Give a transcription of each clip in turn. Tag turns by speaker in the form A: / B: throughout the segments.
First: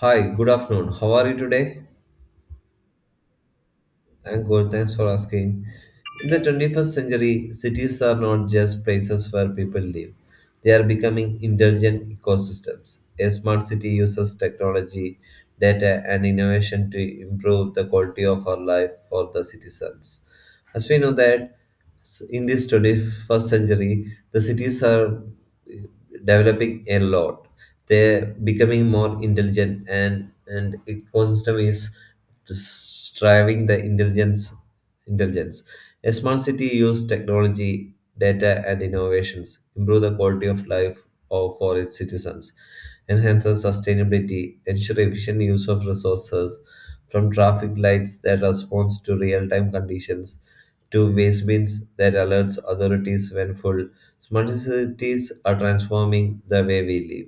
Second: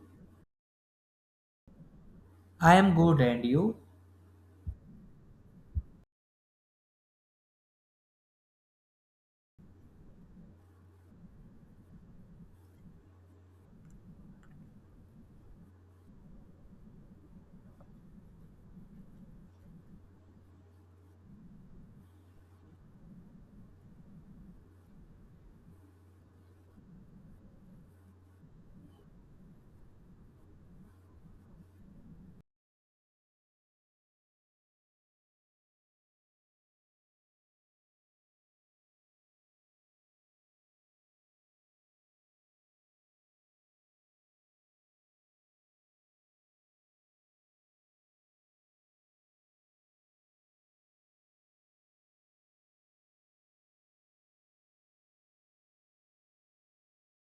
A: Hi, good afternoon. How are you today?
B: I am good, and you?
A: And good, thanks for asking. In the 21st century, cities are not just places where people live, they are becoming intelligent ecosystems. A smart city uses technology, data, and innovation to improve the quality of our life for the citizens. As we know that in this 21st century, the cities are developing a lot. They're becoming more intelligent, and ecosystem is driving the intelligence. A smart city uses technology, data and innovations, improve the quality of life of for its citizens, enhance the sustainability, ensure efficient use of resources from traffic lights that responds to real-time conditions to waste bins that alerts authorities when full. Smart cities are transforming the way we live.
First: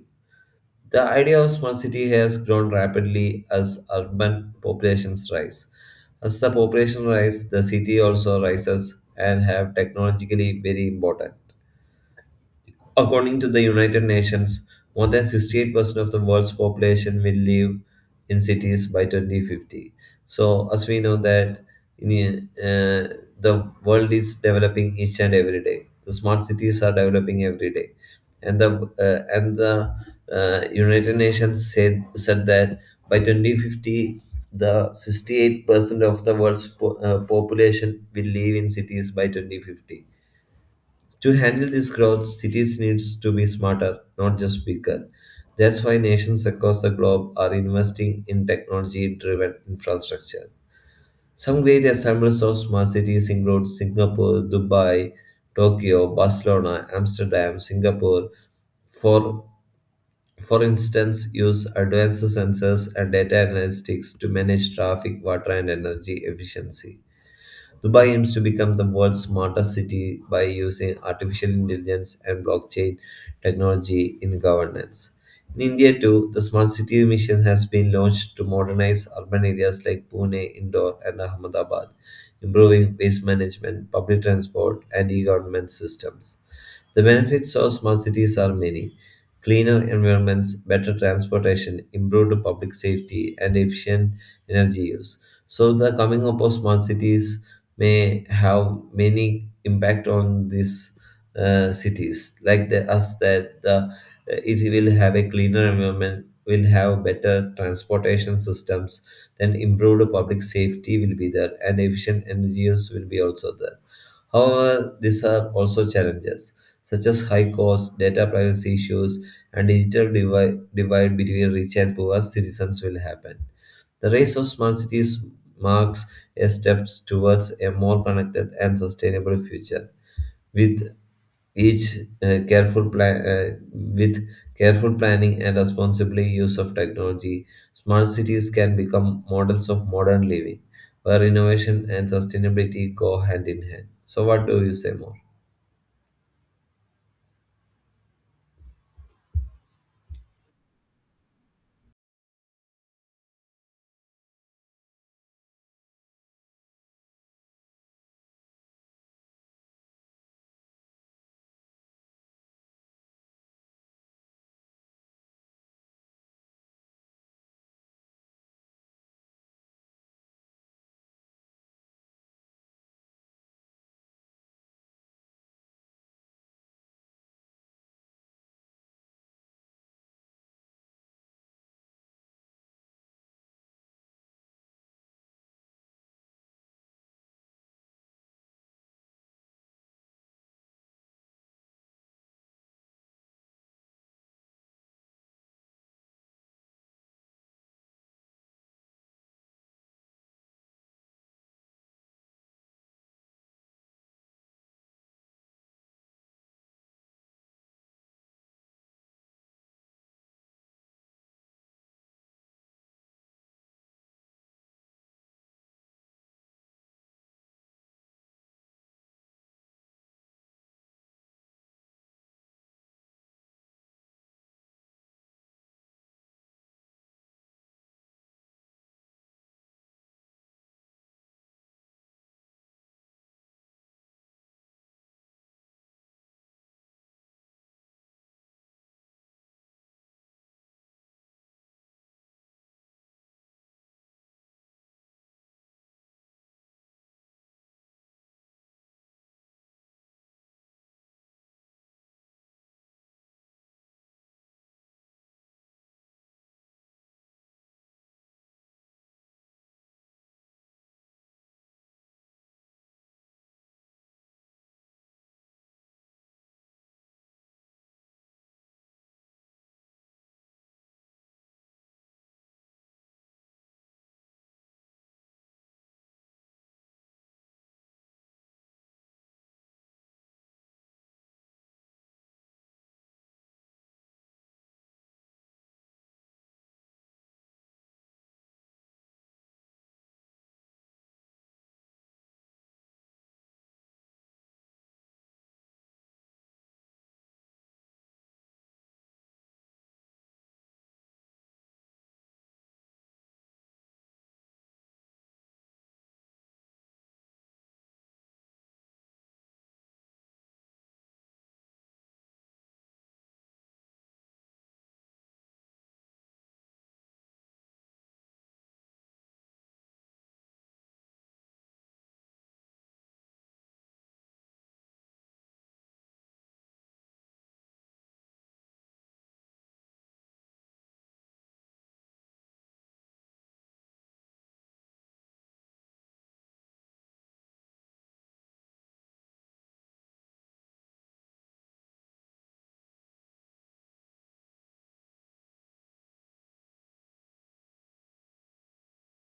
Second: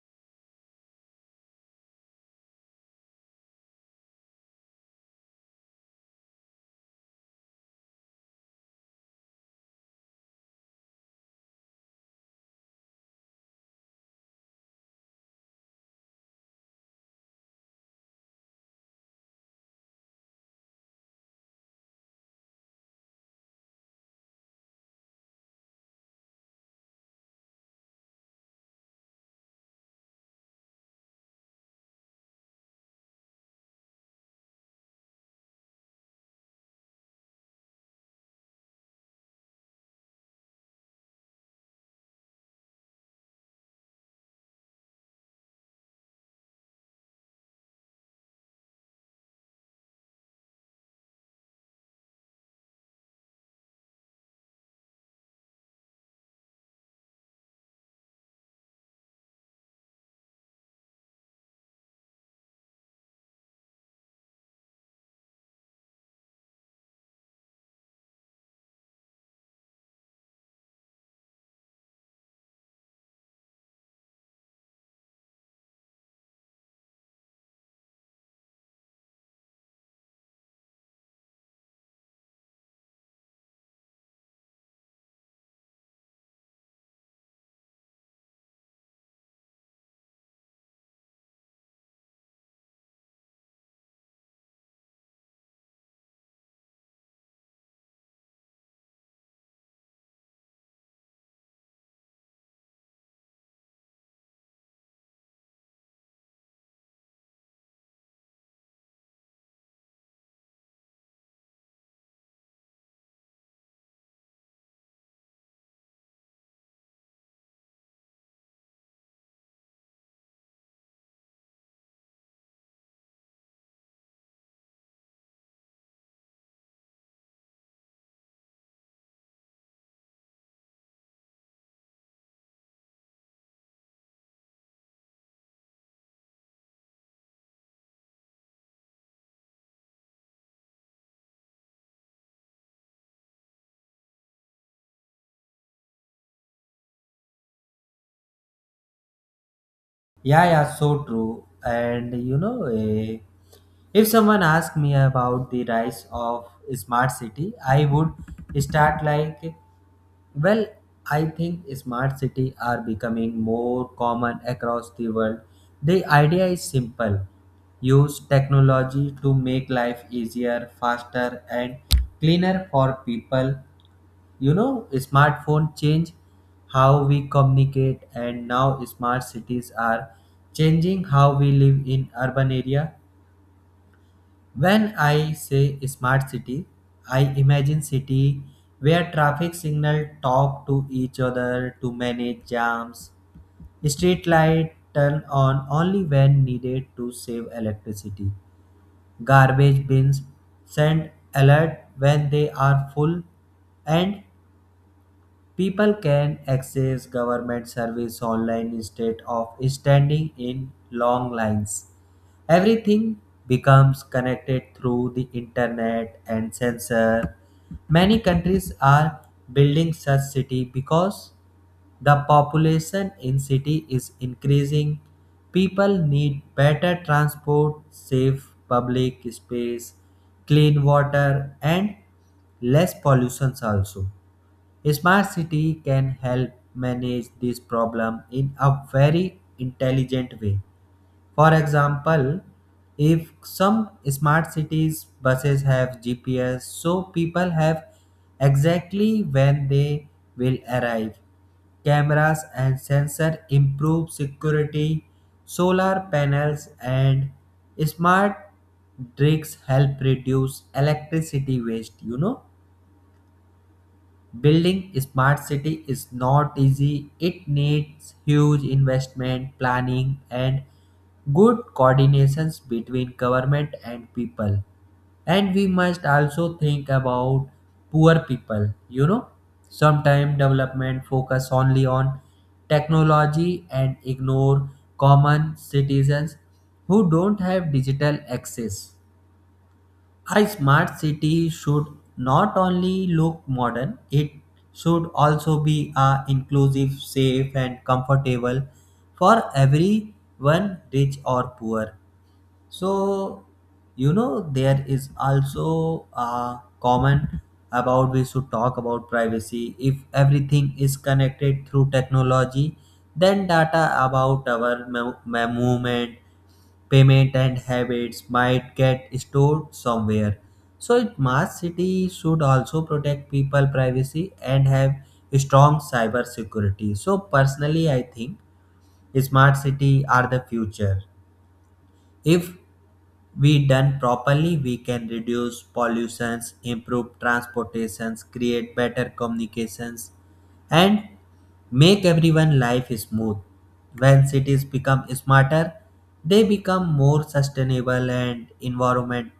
A: The idea of smart city has grown rapidly as urban populations rise. As the population rises, the city also rises and have technologically very important. According to the United Nations, more than 68% of the world's population will live in cities by 2050. So, as we know that, the world is developing each and every day. The smart cities are developing every day, and the United Nations said that by 2050, the 68% of the world's population will live in cities by 2050. To handle this growth, cities needs to be smarter, not just bigger. That's why nations across the globe are investing in technology-driven infrastructure. Some great examples of smart cities include Singapore, Dubai, Tokyo, Barcelona, Amsterdam, Singapore, for for instance, use advanced sensors and data analytics to manage traffic, water, and energy efficiency. Dubai aims to become the world's smartest city by using artificial intelligence and blockchain technology in governance. In India, too, the Smart City Mission has been launched to modernize urban areas like Pune, Indore, and Ahmedabad, improving waste management, public transport, and e government systems. The benefits of smart cities are many: cleaner environments, better transportation, improved public safety, and efficient energy use. So, the coming up of smart cities may have many impact on these cities, like the, us that the it will have a cleaner environment, will have better transportation systems, then improved public safety will be there, and efficient energy use will be also there. However, these are also challenges, such as high costs, data privacy issues, and digital divide between rich and poor citizens will happen. The rise of smart cities marks a step towards a more connected and sustainable future. With each careful plan with careful planning and responsible use of technology, smart cities can become models of modern living, where innovation and sustainability go hand in hand. So, what do you say more?
B: Yeah, yeah, so true. And you know, if someone asked me about the rise of smart city, I would start like, well, I think smart city are becoming more common across the world. The idea is simple: use technology to make life easier, faster, and cleaner for people. Smartphone change how we communicate, and now smart cities are changing how we live in urban area. When I say smart city, I imagine city where traffic signal talk to each other to manage jams, street light turn on only when needed to save electricity, garbage bins send alert when they are full, and people can access government service online instead of standing in long lines. Everything becomes connected through the internet and sensor. Many countries are building such city because the population in city is increasing. People need better transport, safe public space, clean water and less pollution also. Smart city can help manage this problem in a very intelligent way. For example, if some smart cities buses have GPS, so people have exactly when they will arrive. Cameras and sensor improve security. Solar panels and smart bricks help reduce electricity waste. You know. Building smart city is not easy. It needs huge investment, planning and good coordinations between government and people. And we must also think about poor people. Sometimes development focus only on technology and ignore common citizens who don't have digital access. A smart city should not only look modern, it should also be a inclusive, safe and comfortable for everyone, rich or poor. So, there is also a common about we should talk about privacy. If everything is connected through technology, then data about our movement, payment and habits might get stored somewhere. So smart city should also protect people privacy and have strong cyber security. So personally I think smart city are the future. If we done properly, we can reduce pollutions, improve transportations, create better communications, and make everyone life smooth. When cities become smarter, they become more sustainable and environment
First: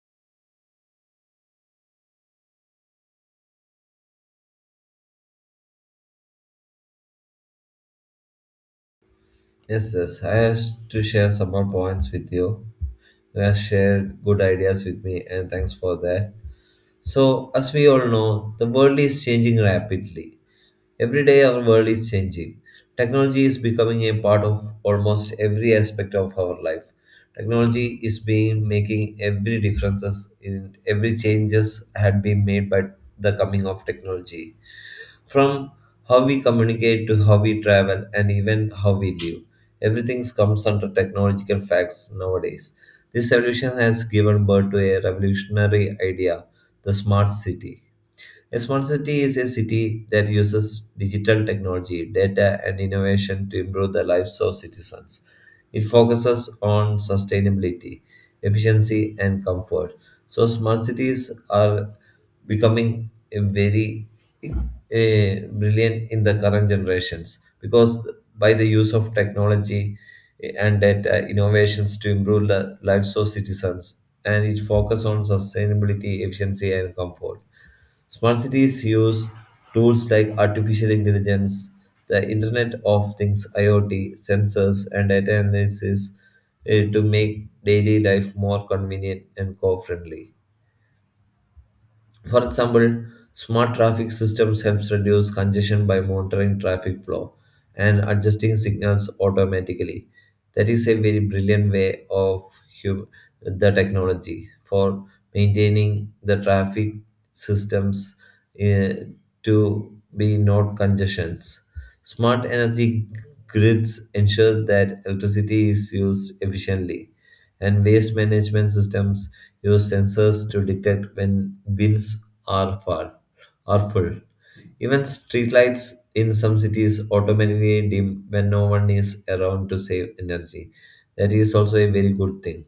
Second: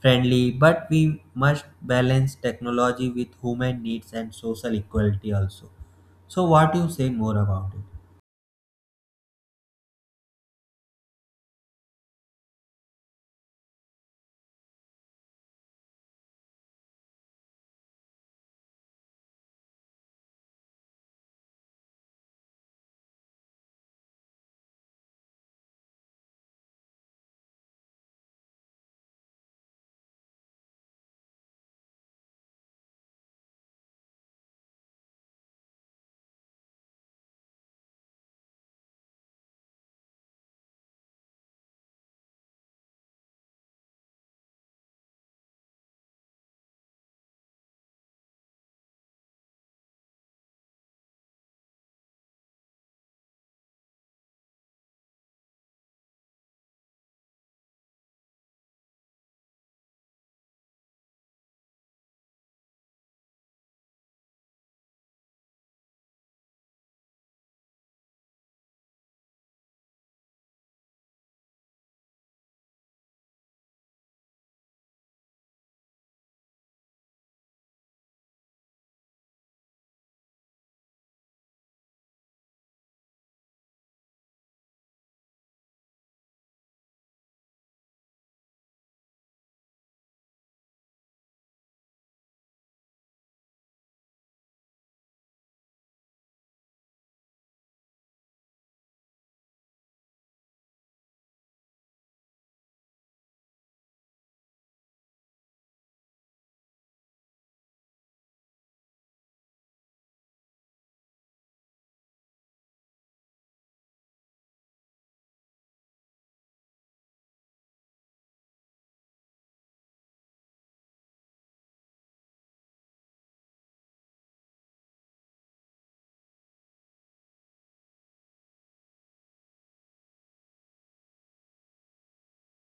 B: friendly. But we must balance technology with human needs and social equality also. So, what you say more about it?
A: Yes, yes, I have to share some more points with you. You have shared good ideas with me, and thanks for that. So, as we all know, the world is changing rapidly. Every day, our world is changing. Technology is becoming a part of almost every aspect of our life. Technology is being making every differences, in every changes had been made by the coming of technology. From how we communicate to how we travel and even how we live, everything comes under technological facts nowadays. This evolution has given birth to a revolutionary idea, the smart city. A smart city is a city that uses digital technology, data, and innovation to improve the lives of citizens. It focuses on sustainability, efficiency, and comfort. So, smart cities are becoming a very, brilliant in the current generations, because by the use of technology and data innovations to improve the lives of citizens, and it focuses on sustainability, efficiency, and comfort. Smart cities use tools like artificial intelligence, the Internet of Things, IoT, sensors, and data analysis, to make daily life more convenient and co friendly. For example, smart traffic systems helps reduce congestion by monitoring traffic flow and adjusting signals automatically. That is a very brilliant way of, hum- the technology for maintaining the traffic systems, eh, to be not congestions. Smart energy grids ensure that electricity is used efficiently, and waste management systems use sensors to detect when bins are full. are full. Even streetlights in some cities automatically dim when no one is around to save energy. That is also a very good thing.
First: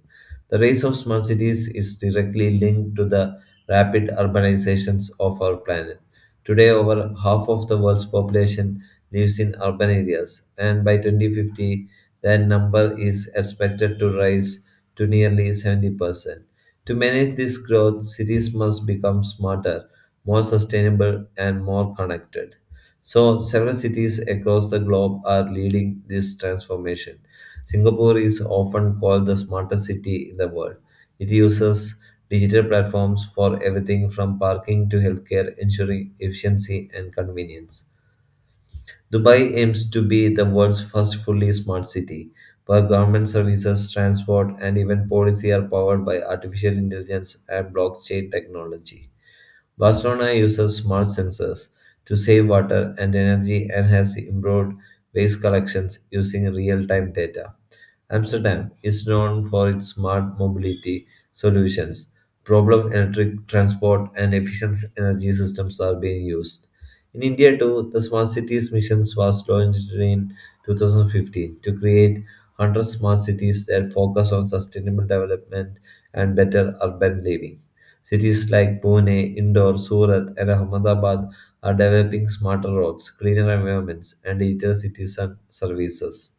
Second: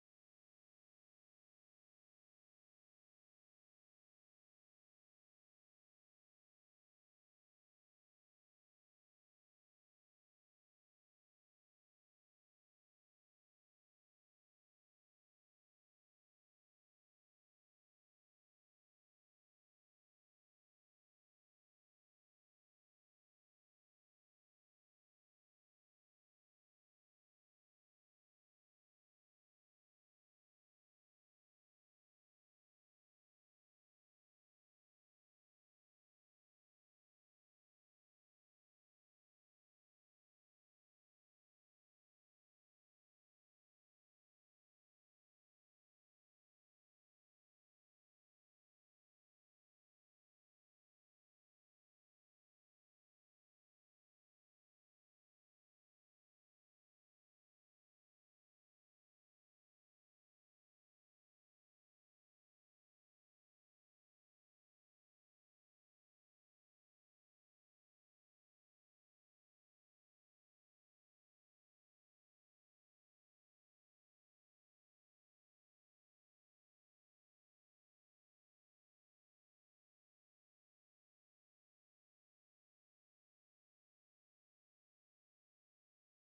A: The rise of smart cities is directly linked to the rapid urbanizations of our planet. Today, over half of the world's population lives in urban areas, and by 2050, that number is expected to rise to nearly 70%. To manage this growth, cities must become smarter, more sustainable, and more connected. So, several cities across the globe are leading this transformation. Singapore is often called the smartest city in the world. It uses digital platforms for everything from parking to healthcare, ensuring efficiency and convenience. Dubai aims to be the world's first fully smart city, where government services, transport, and even policy are powered by artificial intelligence and blockchain technology. Barcelona uses smart sensors to save water and energy and has improved waste collections using real time data. Amsterdam is known for its smart mobility solutions. Problem electric transport and efficient energy systems are being used. In India, too, the Smart Cities Mission was launched in 2015 to create 100 smart cities that focus on sustainable development and better urban living. Cities like Pune, Indore, Surat, and Ahmedabad are developing smarter roads, cleaner environments, and digital citizen services.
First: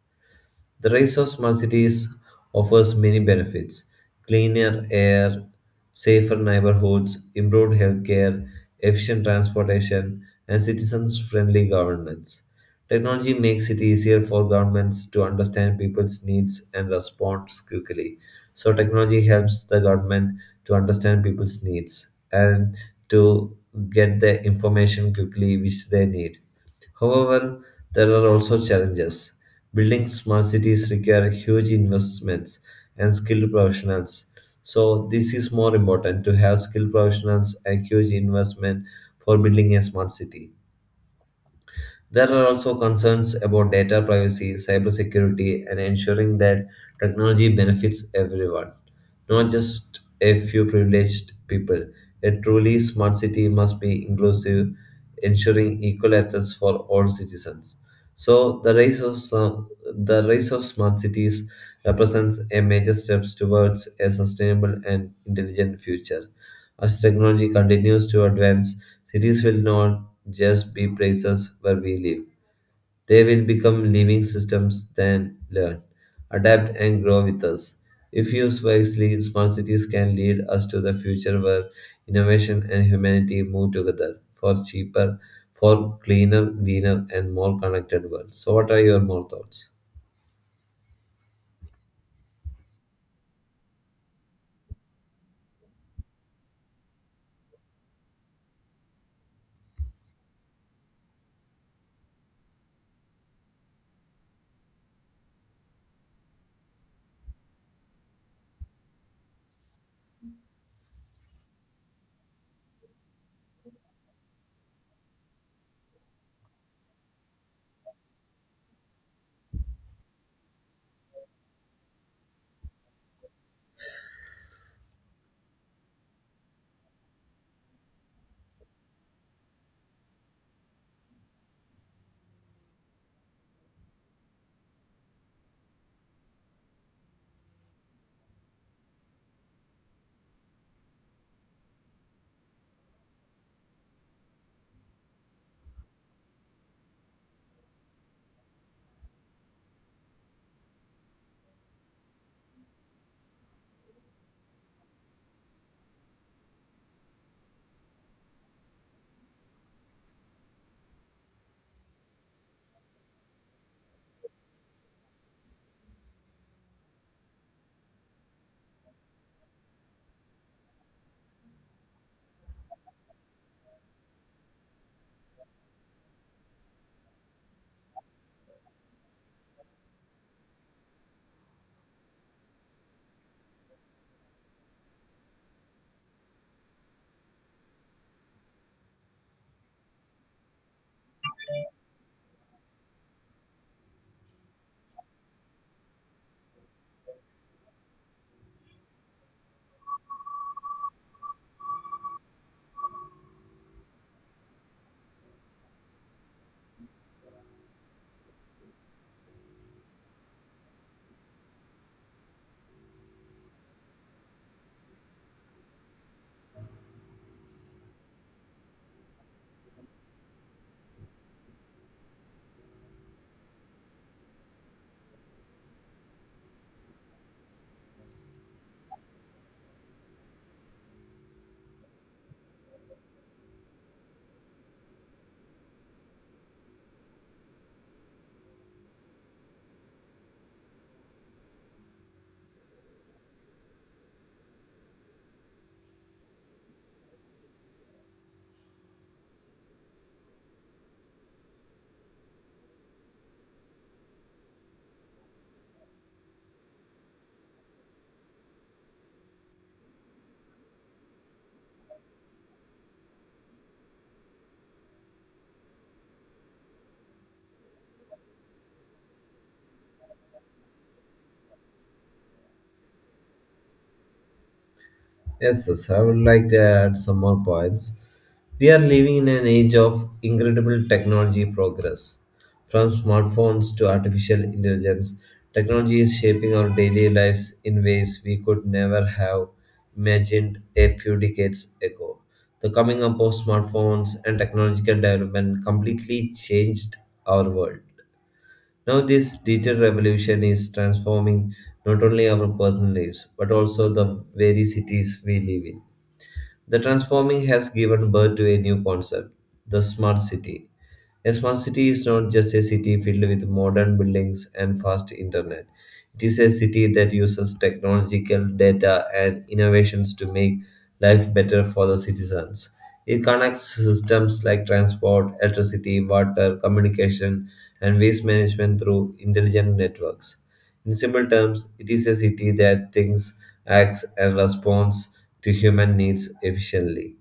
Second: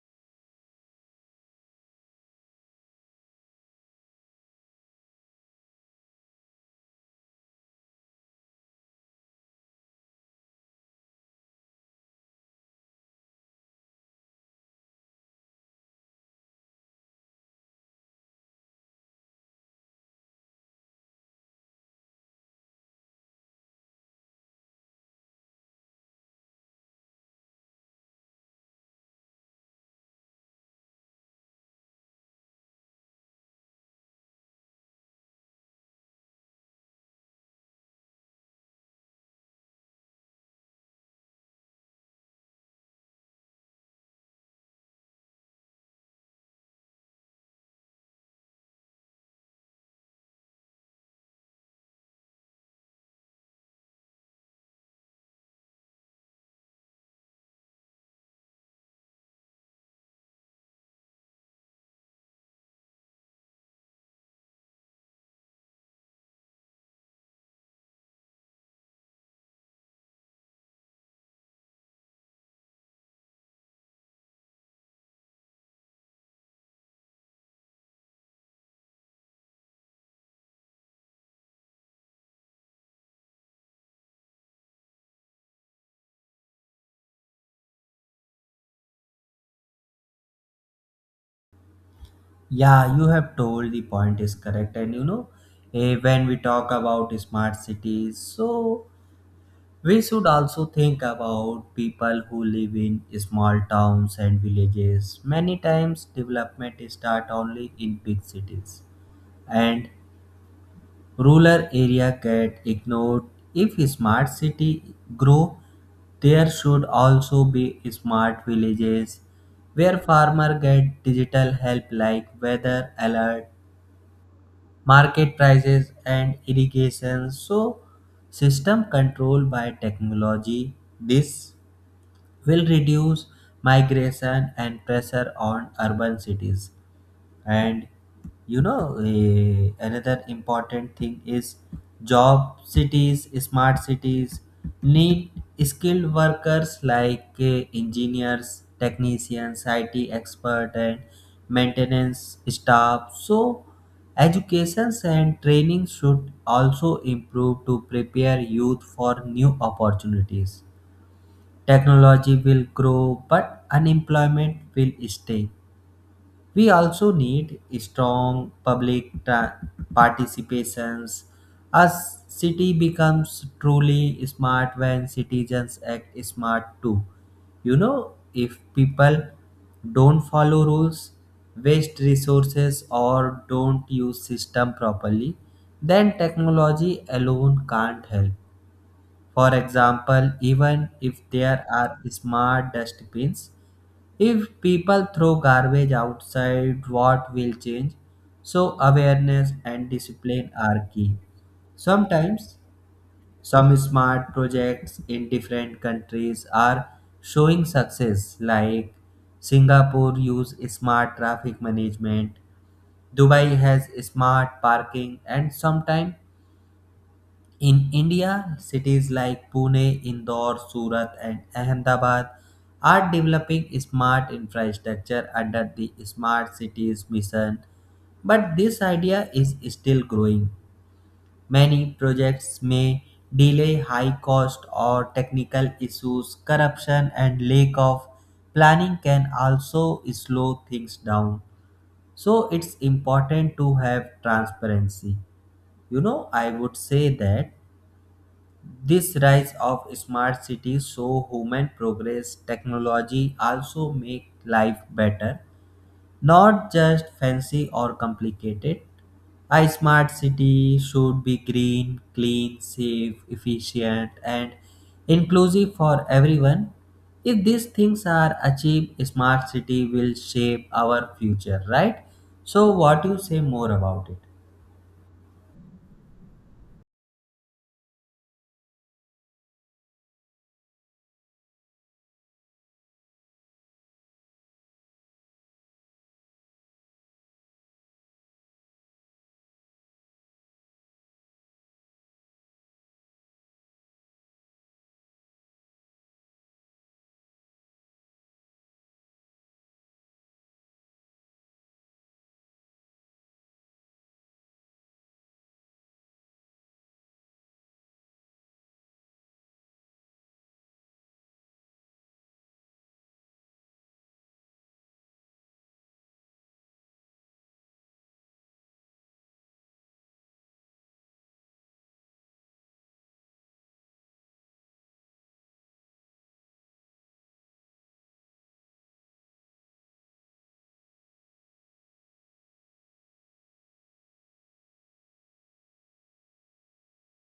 A: The rise of smart cities offers many benefits: cleaner air, safer neighborhoods, improved healthcare, efficient transportation, and citizens friendly governance. Technology makes it easier for governments to understand people's needs and respond quickly. So, technology helps the government to understand people's needs and to get the information quickly which they need. However, there are also challenges. Building smart cities require huge investments and skilled professionals. So, this is more important to have skilled professionals and huge investment for building a smart city. There are also concerns about data privacy, cybersecurity, and ensuring that technology benefits everyone, not just a few privileged people. A truly smart city must be inclusive, ensuring equal access for all citizens. So, the race of smart cities represents a major step towards a sustainable and intelligent future. As technology continues to advance, cities will not just be places where we live. They will become living systems that learn, adapt, and grow with us. If used wisely, smart cities can lead us to the future where innovation and humanity move together for for cleaner, greener, and more connected world. So, what are your more thoughts?
B: Yeah, you have told the point is correct. And you know, when we talk about smart cities, so we should also think about people who live in small towns and villages. Many times development start only in big cities and rural area get ignored. If smart city grow, there should also be smart villages where farmer get digital help like weather alert, market prices and irrigation, so system controlled by technology. This will reduce migration and pressure on urban cities. And you know, another important thing is job cities, smart cities need skilled workers like engineers, technicians, it expert and maintenance staff, so educations and training should also improve to prepare youth for new opportunities. Technology will grow but unemployment will stay. We also need strong public participations. A city becomes truly smart when citizens act smart too. You know, if people don't follow rules, waste resources, or don't use system properly, then technology alone can't help. For example, even if there are smart dustbins, if people throw garbage outside, what will change? So, awareness and discipline are key. Sometimes, some smart projects in different countries are showing success, like Singapore use smart traffic management, Dubai has smart parking, and sometimes in India, cities like Pune, Indore, Surat, and Ahmedabad are developing smart infrastructure under the Smart Cities mission, but this idea is still growing. Many projects may delay, high cost or technical issues, corruption, and lack of planning can also slow things down. So, it's important to have transparency. You know, I would say that this rise of smart cities show human progress, technology also make life better, not just fancy or complicated. A smart city should be green, clean, safe, efficient, and inclusive for everyone. If these things are achieved, a smart city will shape our future, right? So, what do you say more about it?
A: Yes, yes, I would like to add some more points. We are living in an age of incredible technology progress. From smartphones to artificial intelligence, technology is shaping our daily lives in ways we could never have imagined a few decades ago. The coming up of smartphones and technological development completely changed our world. Now, this digital revolution is transforming not only our personal lives but also the very cities we live in. The transforming has given birth to a new concept, the smart city. A smart city is not just a city filled with modern buildings and fast internet. It is a city that uses technological data and innovations to make life better for the citizens. It connects systems like transport, electricity, water, communication, and waste management through intelligent networks. In simple terms, it is a city that thinks, acts, and responds to human needs efficiently.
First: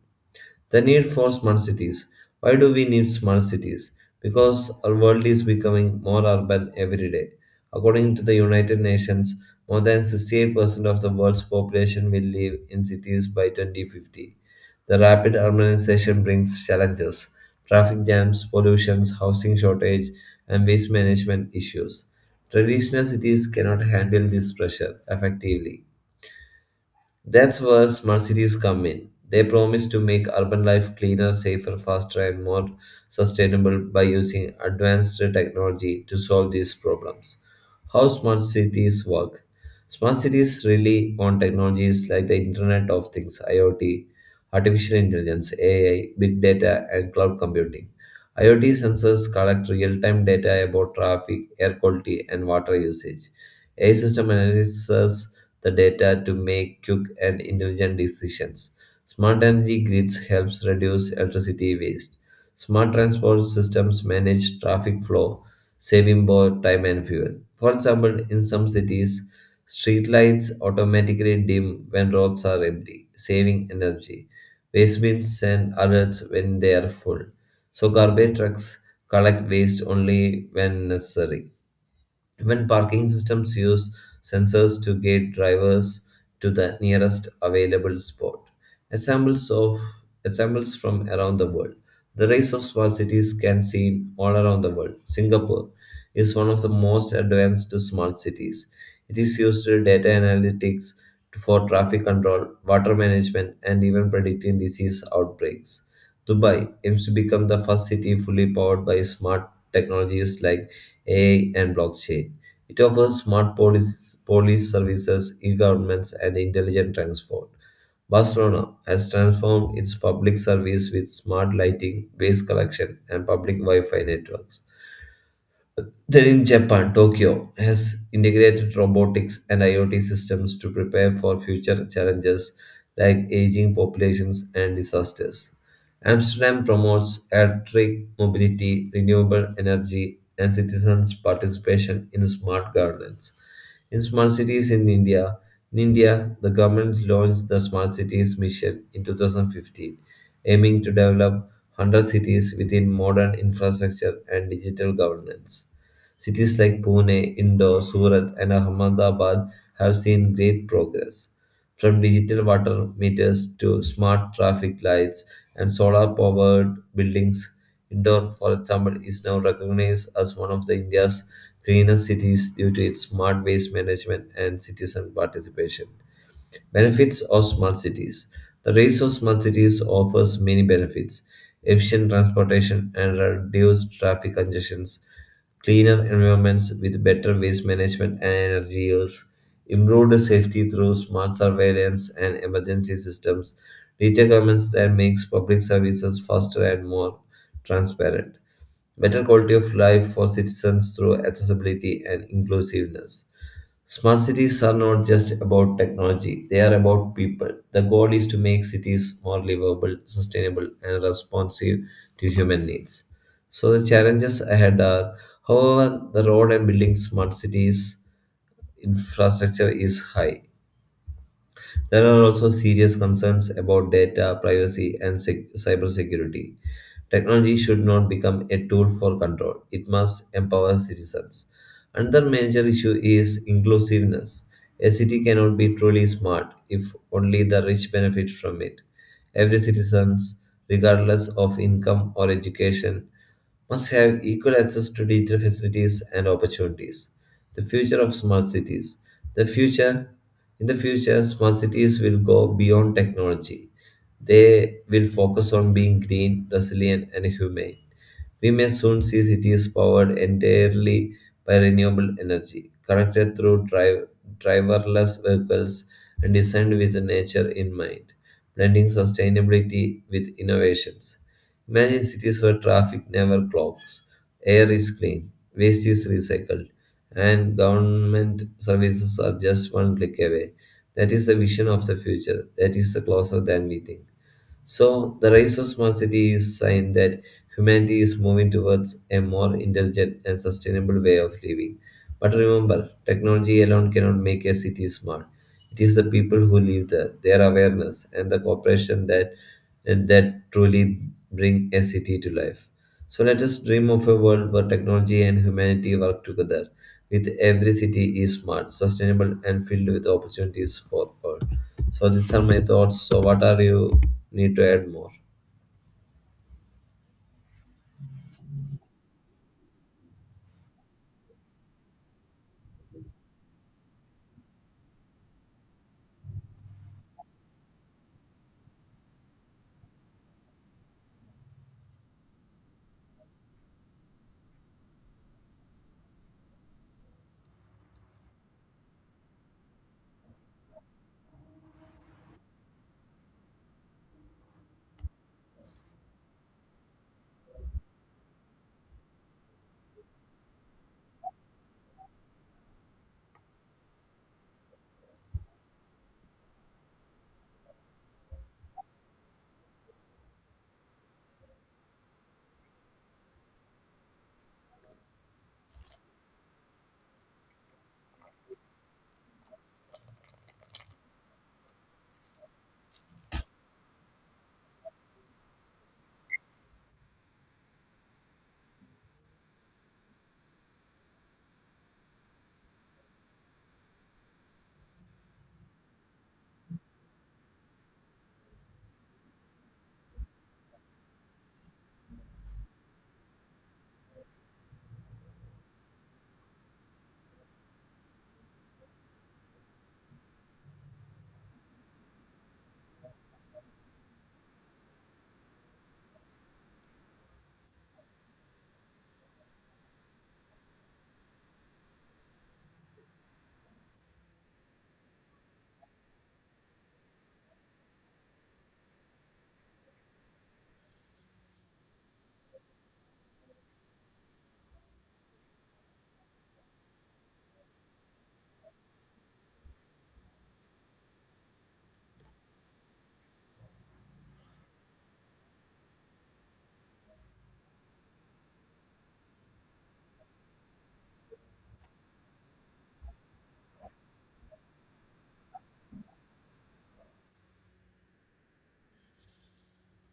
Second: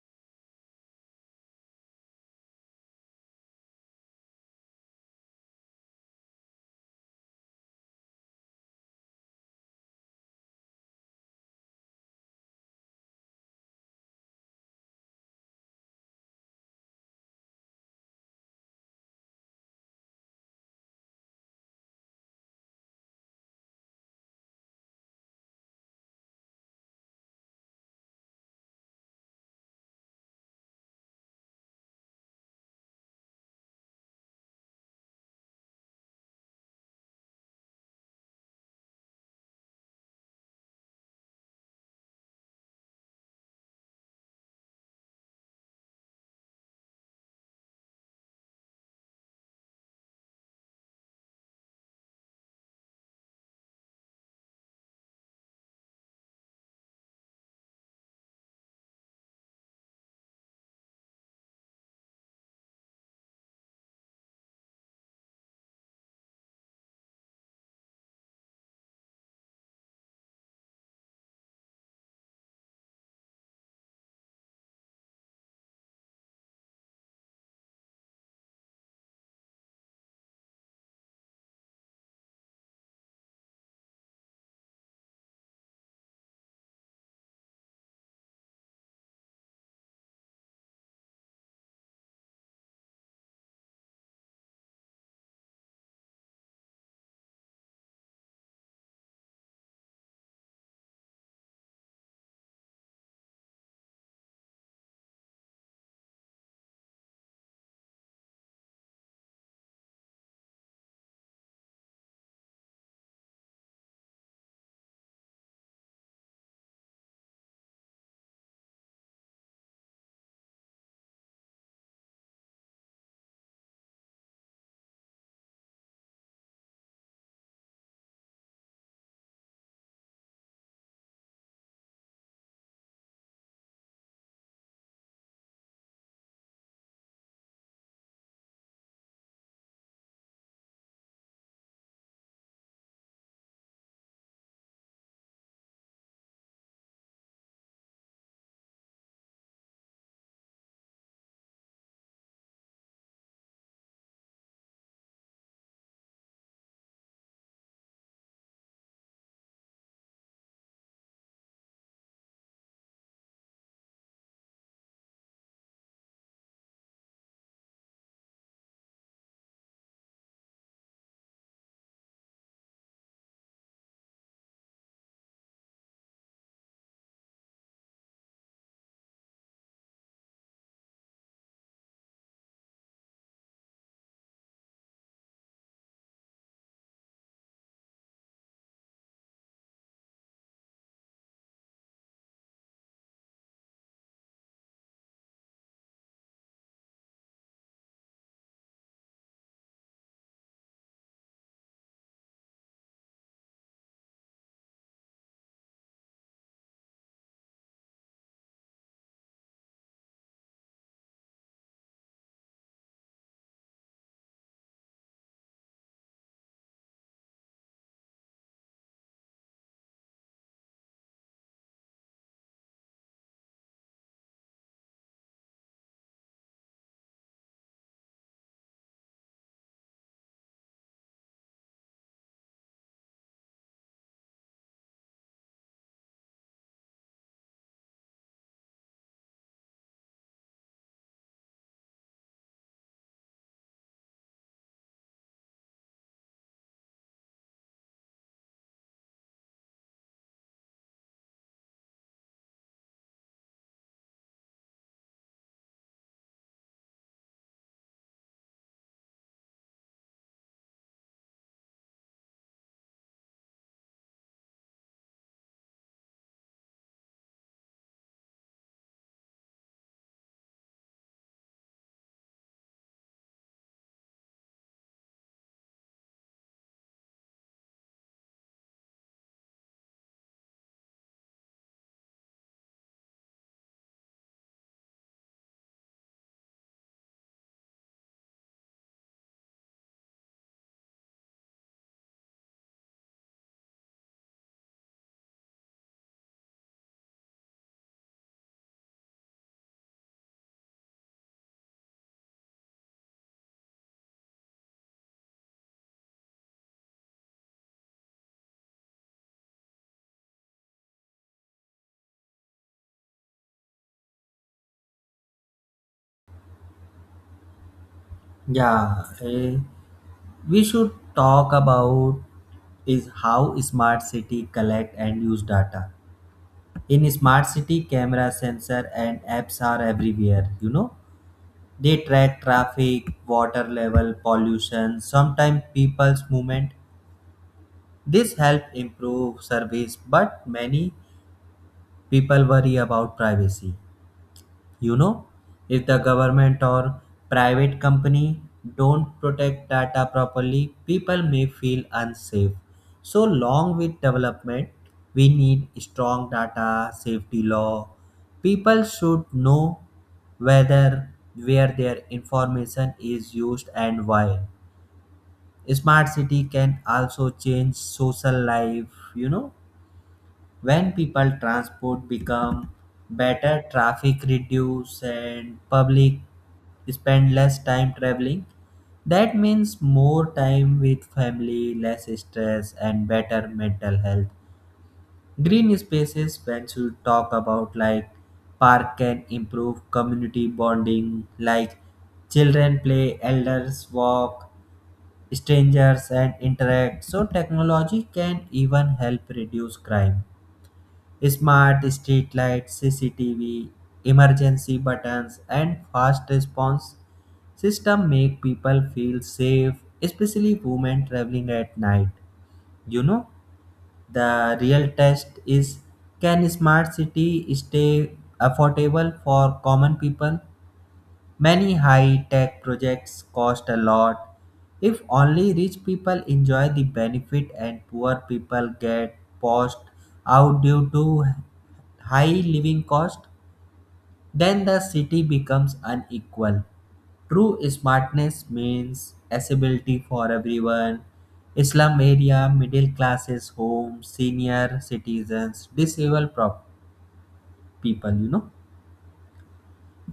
A: The need for smart cities. Why do we need smart cities? Because our world is becoming more urban every day. According to the United Nations, more than 68% of the world's population will live in cities by 2050. The rapid urbanization brings challenges: traffic jams, pollution, housing shortage, and waste management issues. Traditional cities cannot handle this pressure effectively. That's where smart cities come in. They promise to make urban life cleaner, safer, faster, and more sustainable by using advanced technology to solve these problems. How smart cities work? Smart cities rely on technologies like the Internet of Things (IoT), artificial intelligence (AI), big data, and cloud computing. IoT sensors collect real-time data about traffic, air quality, and water usage. AI system analyzes the data to make quick and intelligent decisions. Smart energy grids helps reduce electricity waste. Smart transport systems manage traffic flow, saving both time and fuel. For example, in some cities, streetlights automatically dim when roads are empty, saving energy. Waste bins send alerts when they are full. So garbage trucks collect waste only when necessary. Even parking systems use sensors to guide drivers to the nearest available spot. Examples of examples from around the world. The race of smart cities can seen all around the world. Singapore is one of the most advanced smart cities. It is used to data analytics for traffic control, water management, and even predicting disease outbreaks. Dubai aims to become the first city fully powered by smart technologies like AI and blockchain. It offers smart police services, e-governments, and intelligent transport. Barcelona has transformed its public service with smart lighting, waste collection, and public Wi-Fi networks. Then in Japan, Tokyo has integrated robotics and IoT systems to prepare for future challenges like aging populations and disasters. Amsterdam promotes electric mobility, renewable energy, and citizens' participation in smart governance. In smart cities in India, In India, the government launched the Smart Cities Mission in 2015, aiming to develop 100 cities within modern infrastructure and digital governance. Cities like Pune, Indore, Surat, and Ahmedabad have seen great progress. From digital water meters to smart traffic lights and solar powered buildings, Indore, for example, is now recognized as one of the India's greenest cities due to its smart waste management and citizen participation. Benefits of smart cities. The rise of smart cities offers many benefits. Efficient transportation and reduced traffic congestions, cleaner environments with better waste management and energy use, improved safety through smart surveillance and emergency systems, digital governments that makes public services faster and more transparent, better quality of life for citizens through accessibility and inclusiveness. Smart cities are not just about technology, they are about people. The goal is to make cities more livable, sustainable, and responsive to human needs. So, the challenges ahead are, however, the road and building smart cities infrastructure is high. There are also serious concerns about data privacy and cybersecurity. Technology should not become a tool for control, it must empower citizens. Another major issue is inclusiveness. A city cannot be truly smart if only the rich benefit from it. Every citizen, regardless of income or education, must have equal access to digital facilities and opportunities. The future of smart cities. The future In the future, smart cities will go beyond technology. They will focus on being green, resilient, and humane. We may soon see cities powered entirely by renewable energy, connected through driverless vehicles and designed with nature in mind, blending sustainability with innovations. Imagine cities where traffic never clogs, air is clean, waste is recycled, and government services are just one click away. That is the vision of the future. That is the closer than we think. So, the rise of smart city is sign that humanity is moving towards a more intelligent and sustainable way of living. But remember, technology alone cannot make a city smart. It is the people who live there, their awareness, and the cooperation that truly bring a city to life. So let us dream of a world where technology and humanity work together, with every city is smart, sustainable, and filled with opportunities for all. So these are my thoughts. So what are you need to add more?
B: Yeah, we should talk about is how smart city collect and use data. In smart city, camera, sensor and apps are everywhere. You know, they track traffic, water level, pollution, sometimes people's movement. This help improve service, but many people worry about privacy. You know, if the government or private company don't protect data properly, people may feel unsafe. So long with development, we need strong data safety law. People should know whether where their information is used and why. Smart city can also change social life. You know, when people transport become better, traffic reduce, and public spend less time traveling. That means more time with family, less stress and better mental health. Green spaces, when you talk about like park, can improve community bonding, like children play, elders walk, strangers and interact. So technology can even help reduce crime. Smart street lights, CCTV, emergency buttons, and fast response system make people feel safe, especially women traveling at night. You know, the real test is, can smart city stay affordable for common people? Many high tech projects cost a lot. If only rich people enjoy the benefit and poor people get pushed out due to high living cost, then the city becomes unequal. True smartness means accessibility for everyone. Slum area, middle classes, homes, senior citizens, disabled people.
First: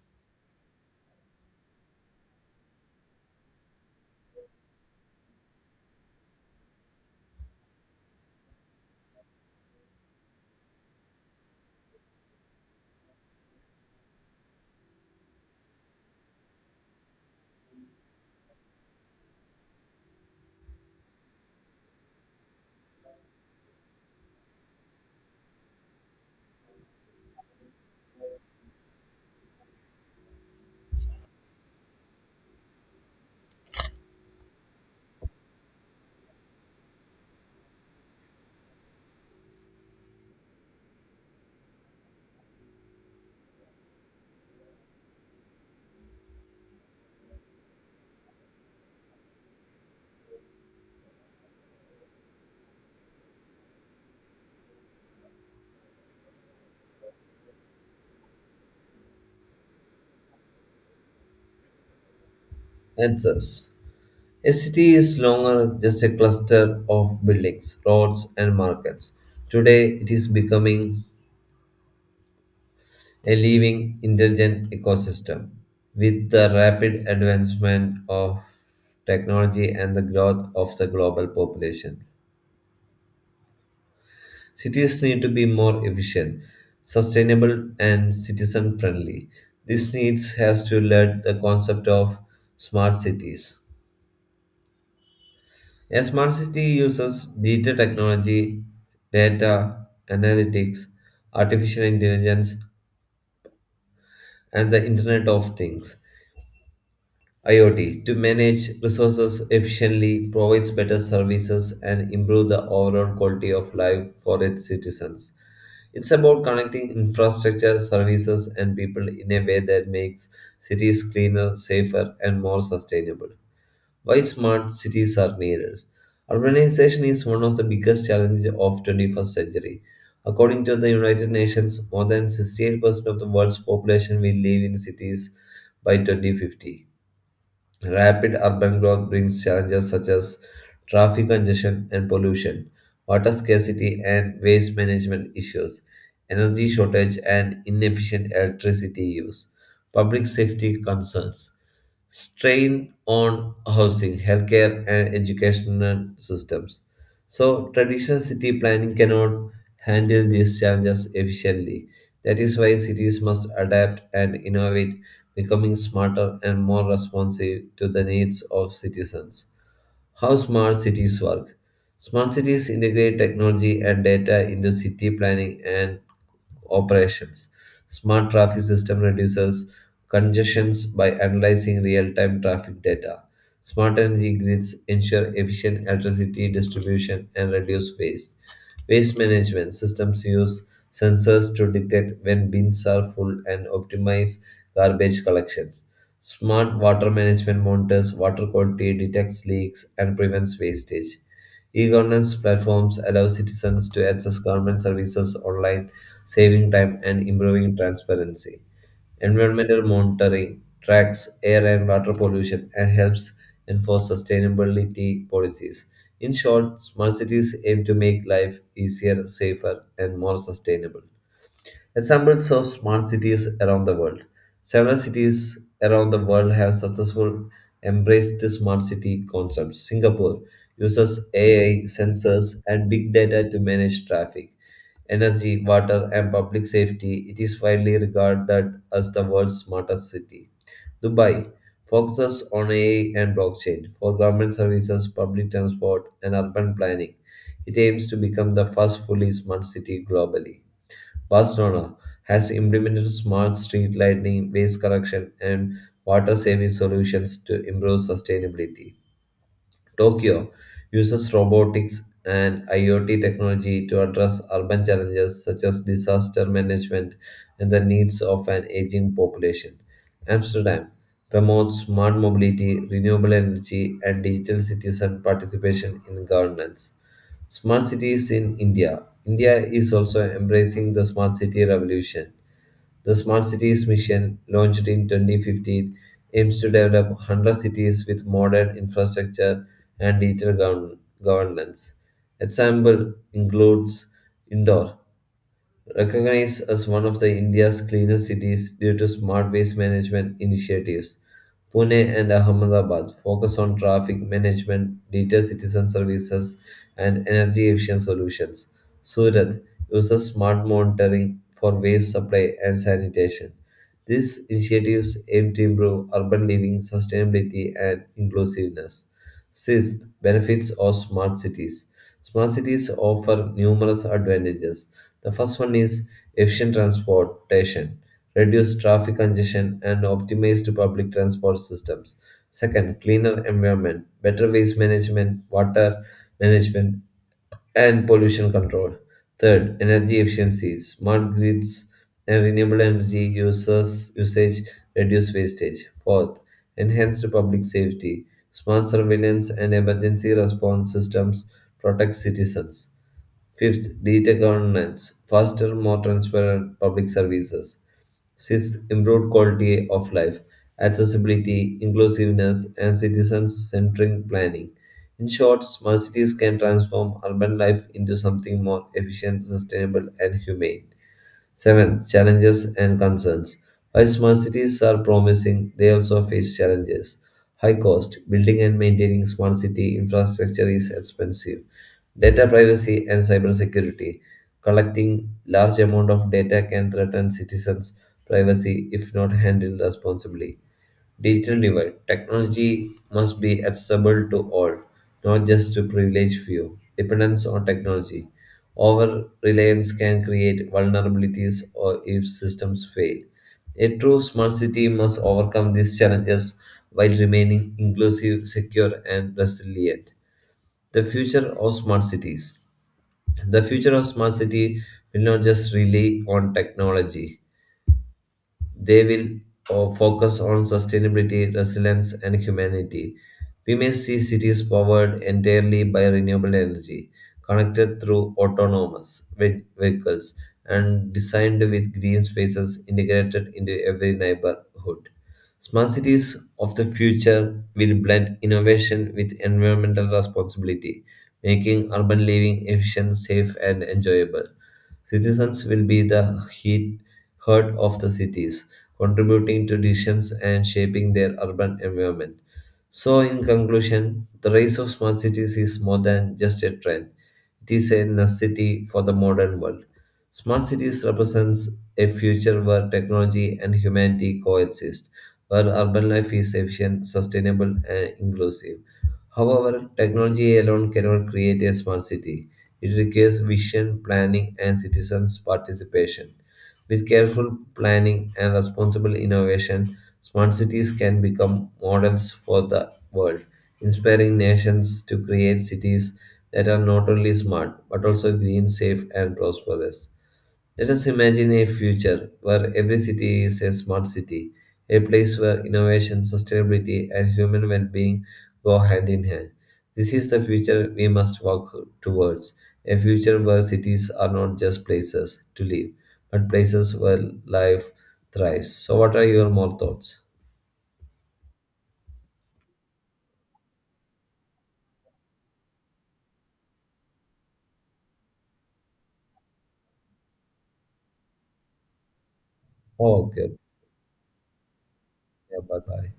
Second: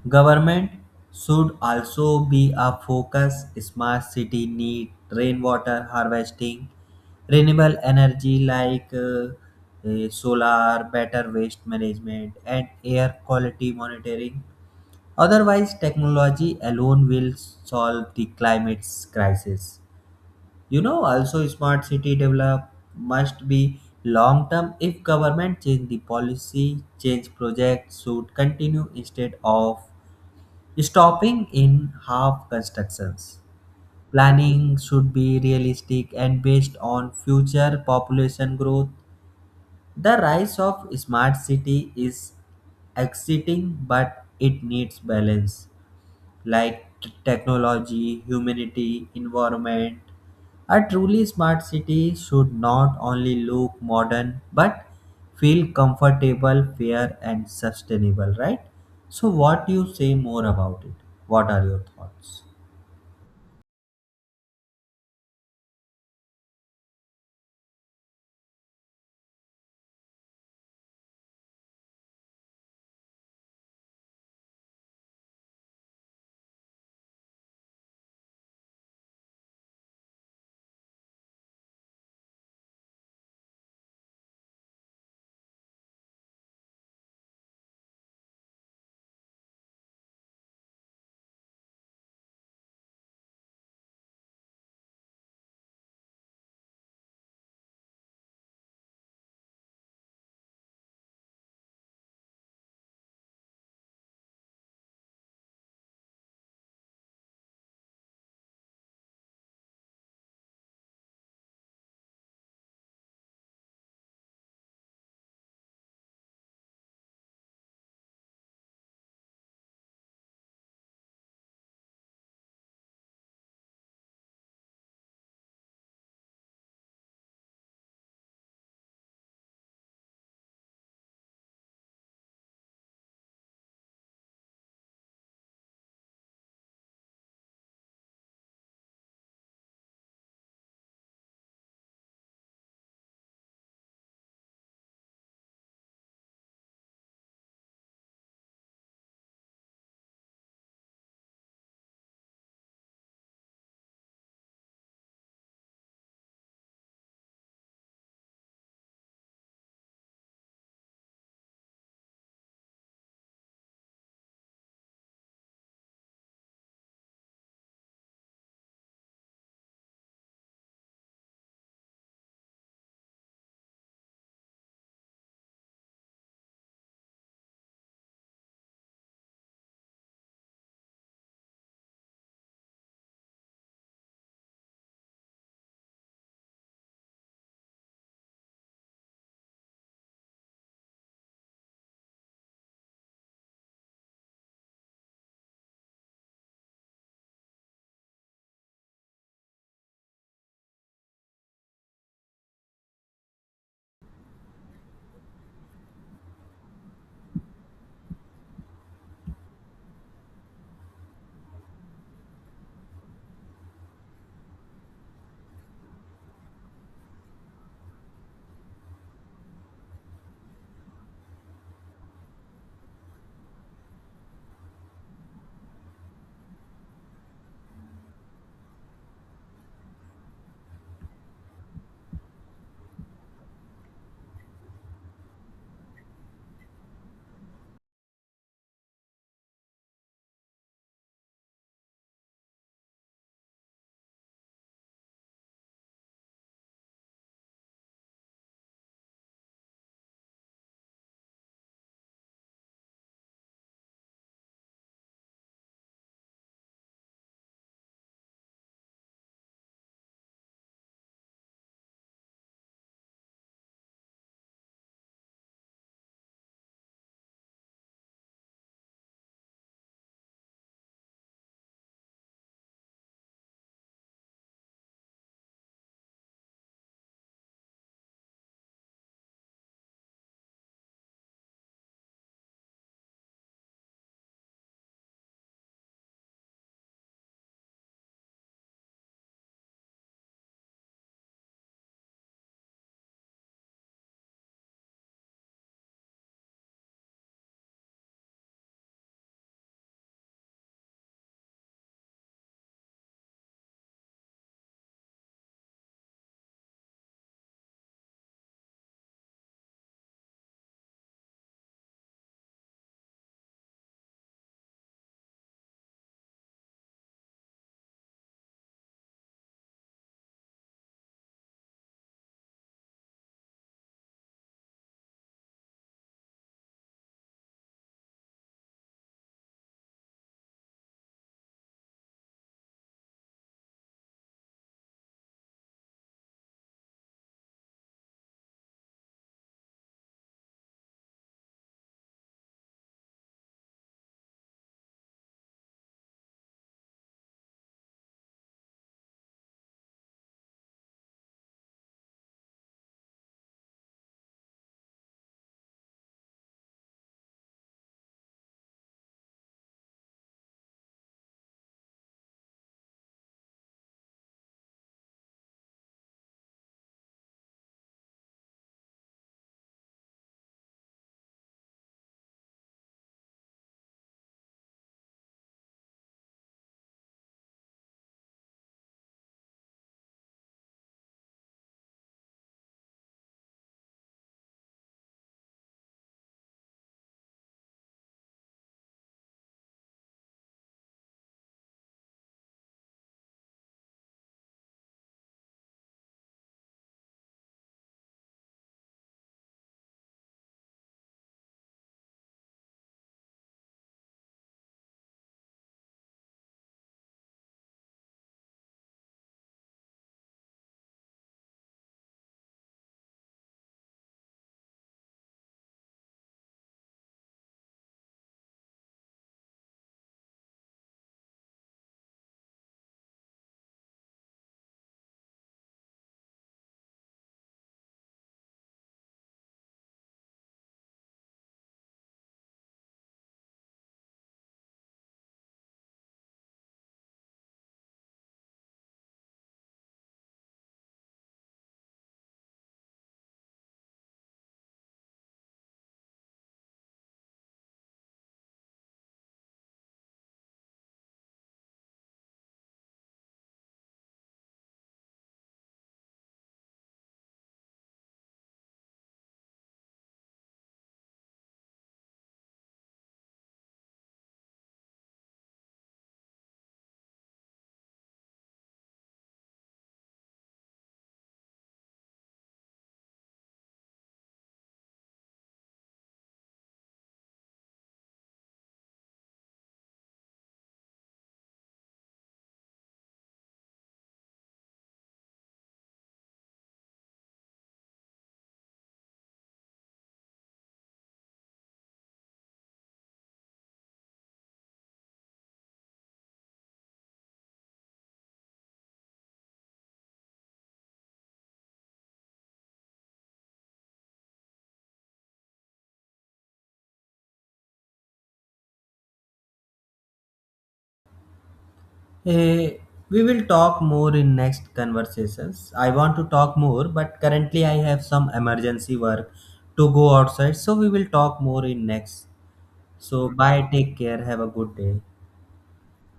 B: Government should also be a focus. Smart city need rainwater harvesting, renewable energy like solar, better waste management, and air quality monitoring. Otherwise, technology alone will solve the climate crisis. You know, also smart city develop must be long term. If government change the policy, change project should continue instead of stopping in half constructions. Planning should be realistic and based on future population growth. The rise of smart city is exciting, but it needs balance like technology, humanity, environment. A truly smart city should not only look modern but feel comfortable, fair, and sustainable, right? So, what you say more about it? What are your thoughts?
A: Answers. A city is longer just a cluster of buildings, roads and markets. Today it is becoming a living intelligent ecosystem. With the rapid advancement of technology and the growth of the global population. Cities need to be more efficient, sustainable, and citizen friendly. This needs has to lead the concept of smart cities. A smart city uses data technology, data, analytics, artificial intelligence, and the Internet of Things IoT to manage resources efficiently, provides better services, and improve the overall quality of life for its citizens. It's about connecting infrastructure, services, and people in a way that makes cities cleaner, safer, and more sustainable. Why smart cities are needed? Urbanization is one of the biggest challenges of 21st century. According to the United Nations, more than 68% of the world's population will live in cities by 2050. Rapid urban growth brings challenges such as traffic congestion and pollution, water scarcity and waste management issues, energy shortage and inefficient electricity use, public safety concerns, strain on housing, healthcare, and educational systems. So, traditional city planning cannot handle these challenges efficiently. That is why cities must adapt and innovate becoming smarter and more responsive to the needs of citizens. How smart cities work. Smart cities integrate technology and data into city planning and operations. Smart traffic system reduces congestions by analyzing real-time traffic data. Smart energy grids ensure efficient electricity distribution and reduce waste. Waste management systems use sensors to detect when bins are full and optimize garbage collections. Smart water management monitors water quality, detects leaks, and prevents wastage. E-governance platforms allow citizens to access government services online, saving time and improving transparency. Environmental monitoring tracks air and water pollution and helps enforce sustainability policies. In short, smart cities aim to make life easier, safer, and more sustainable. Examples of smart cities around the world. Several cities around the world have successfully embraced the smart city concept. Singapore uses AI sensors and big data to manage traffic, energy, water, and public safety. It is widely regarded as the world's smartest city. Dubai focuses on AI and blockchain for government services, public transport, and urban planning. It aims to become the first fully smart city globally. Barcelona has implemented smart street lighting, waste collection, and water saving solutions to improve sustainability. Tokyo uses robotics and IoT technology to address urban challenges such as disaster management and the needs of an aging population. Amsterdam promotes smart mobility, renewable energy, and digital citizen participation in governance. Smart cities in India. India is also embracing the smart city revolution. The Smart Cities Mission, launched in 2015, aims to develop 100 cities with modern infrastructure and digital governance. Example includes Indore, recognized as one of the India's cleanest cities due to smart waste management initiatives, Pune and Ahmedabad focus on traffic management, data citizen services, and energy efficient solutions. Surat uses smart monitoring for waste supply and sanitation. These initiatives aim to improve urban living, sustainability, and inclusiveness. Sixth, benefits of smart cities. Smart cities offer numerous advantages. The first one is efficient transportation, reduced traffic congestion, and optimized public transport systems. Second, cleaner environment, better waste management, water management, and pollution control. Third, energy efficiency. Smart grids and renewable energy users usage reduce wastage. Fourth, enhanced public safety. Smart surveillance and emergency response systems protect citizens. Fifth, digital governance. Faster, more transparent public services. Six, improved quality of life, accessibility, inclusiveness, and citizen-centric planning. In short, smart cities can transform urban life into something more efficient, sustainable, and humane. Seven challenges and concerns. While smart cities are promising, they also face challenges. High cost, building and maintaining smart city infrastructure is expensive. Data privacy and cybersecurity. Collecting large amount of data can threaten citizens' privacy if not handled responsibly digital divide. Technology must be accessible to all, not just to privileged few. Dependence on technology. Over reliance can create vulnerabilities or if systems fail. A true smart city must overcome these challenges while remaining inclusive, secure, and resilient. The future of smart cities. The future of smart city will not just rely on technology they will focus on sustainability, resilience, and humanity. We may see cities powered entirely by renewable energy, connected through autonomous vehicles, and designed with green spaces integrated into every neighborhood. Smart cities of the future will blend innovation with environmental responsibility, making urban living efficient, safe, and enjoyable. Citizens will be the heart of the cities, contributing to decisions and shaping their urban environment. So, in conclusion, the rise of smart cities is more than just a trend. It is a necessity for the modern world. Smart cities represents a future where technology and humanity coexist, where urban life is efficient, sustainable, and inclusive. However, technology alone cannot create a smart city. It requires vision, planning, and citizens' participation. With careful planning and responsible innovation, smart cities can become models for the world, inspiring nations to create cities that are not only smart but also green, safe, and prosperous. Let us imagine a future where every city is a smart city, a place where innovation, sustainability, and human well being go hand in hand. This is the future we must work towards a future where cities are not just places to live, but places where life thrives. So, what are your more thoughts?
B: Eh, we will talk more in next conversations. I want to talk more, but currently I have some emergency work to go outside, so we will talk more in next.
A: Oh,
B: So,
A: okay.
B: bye, take care, have a good day.
A: Yeah, bye bye.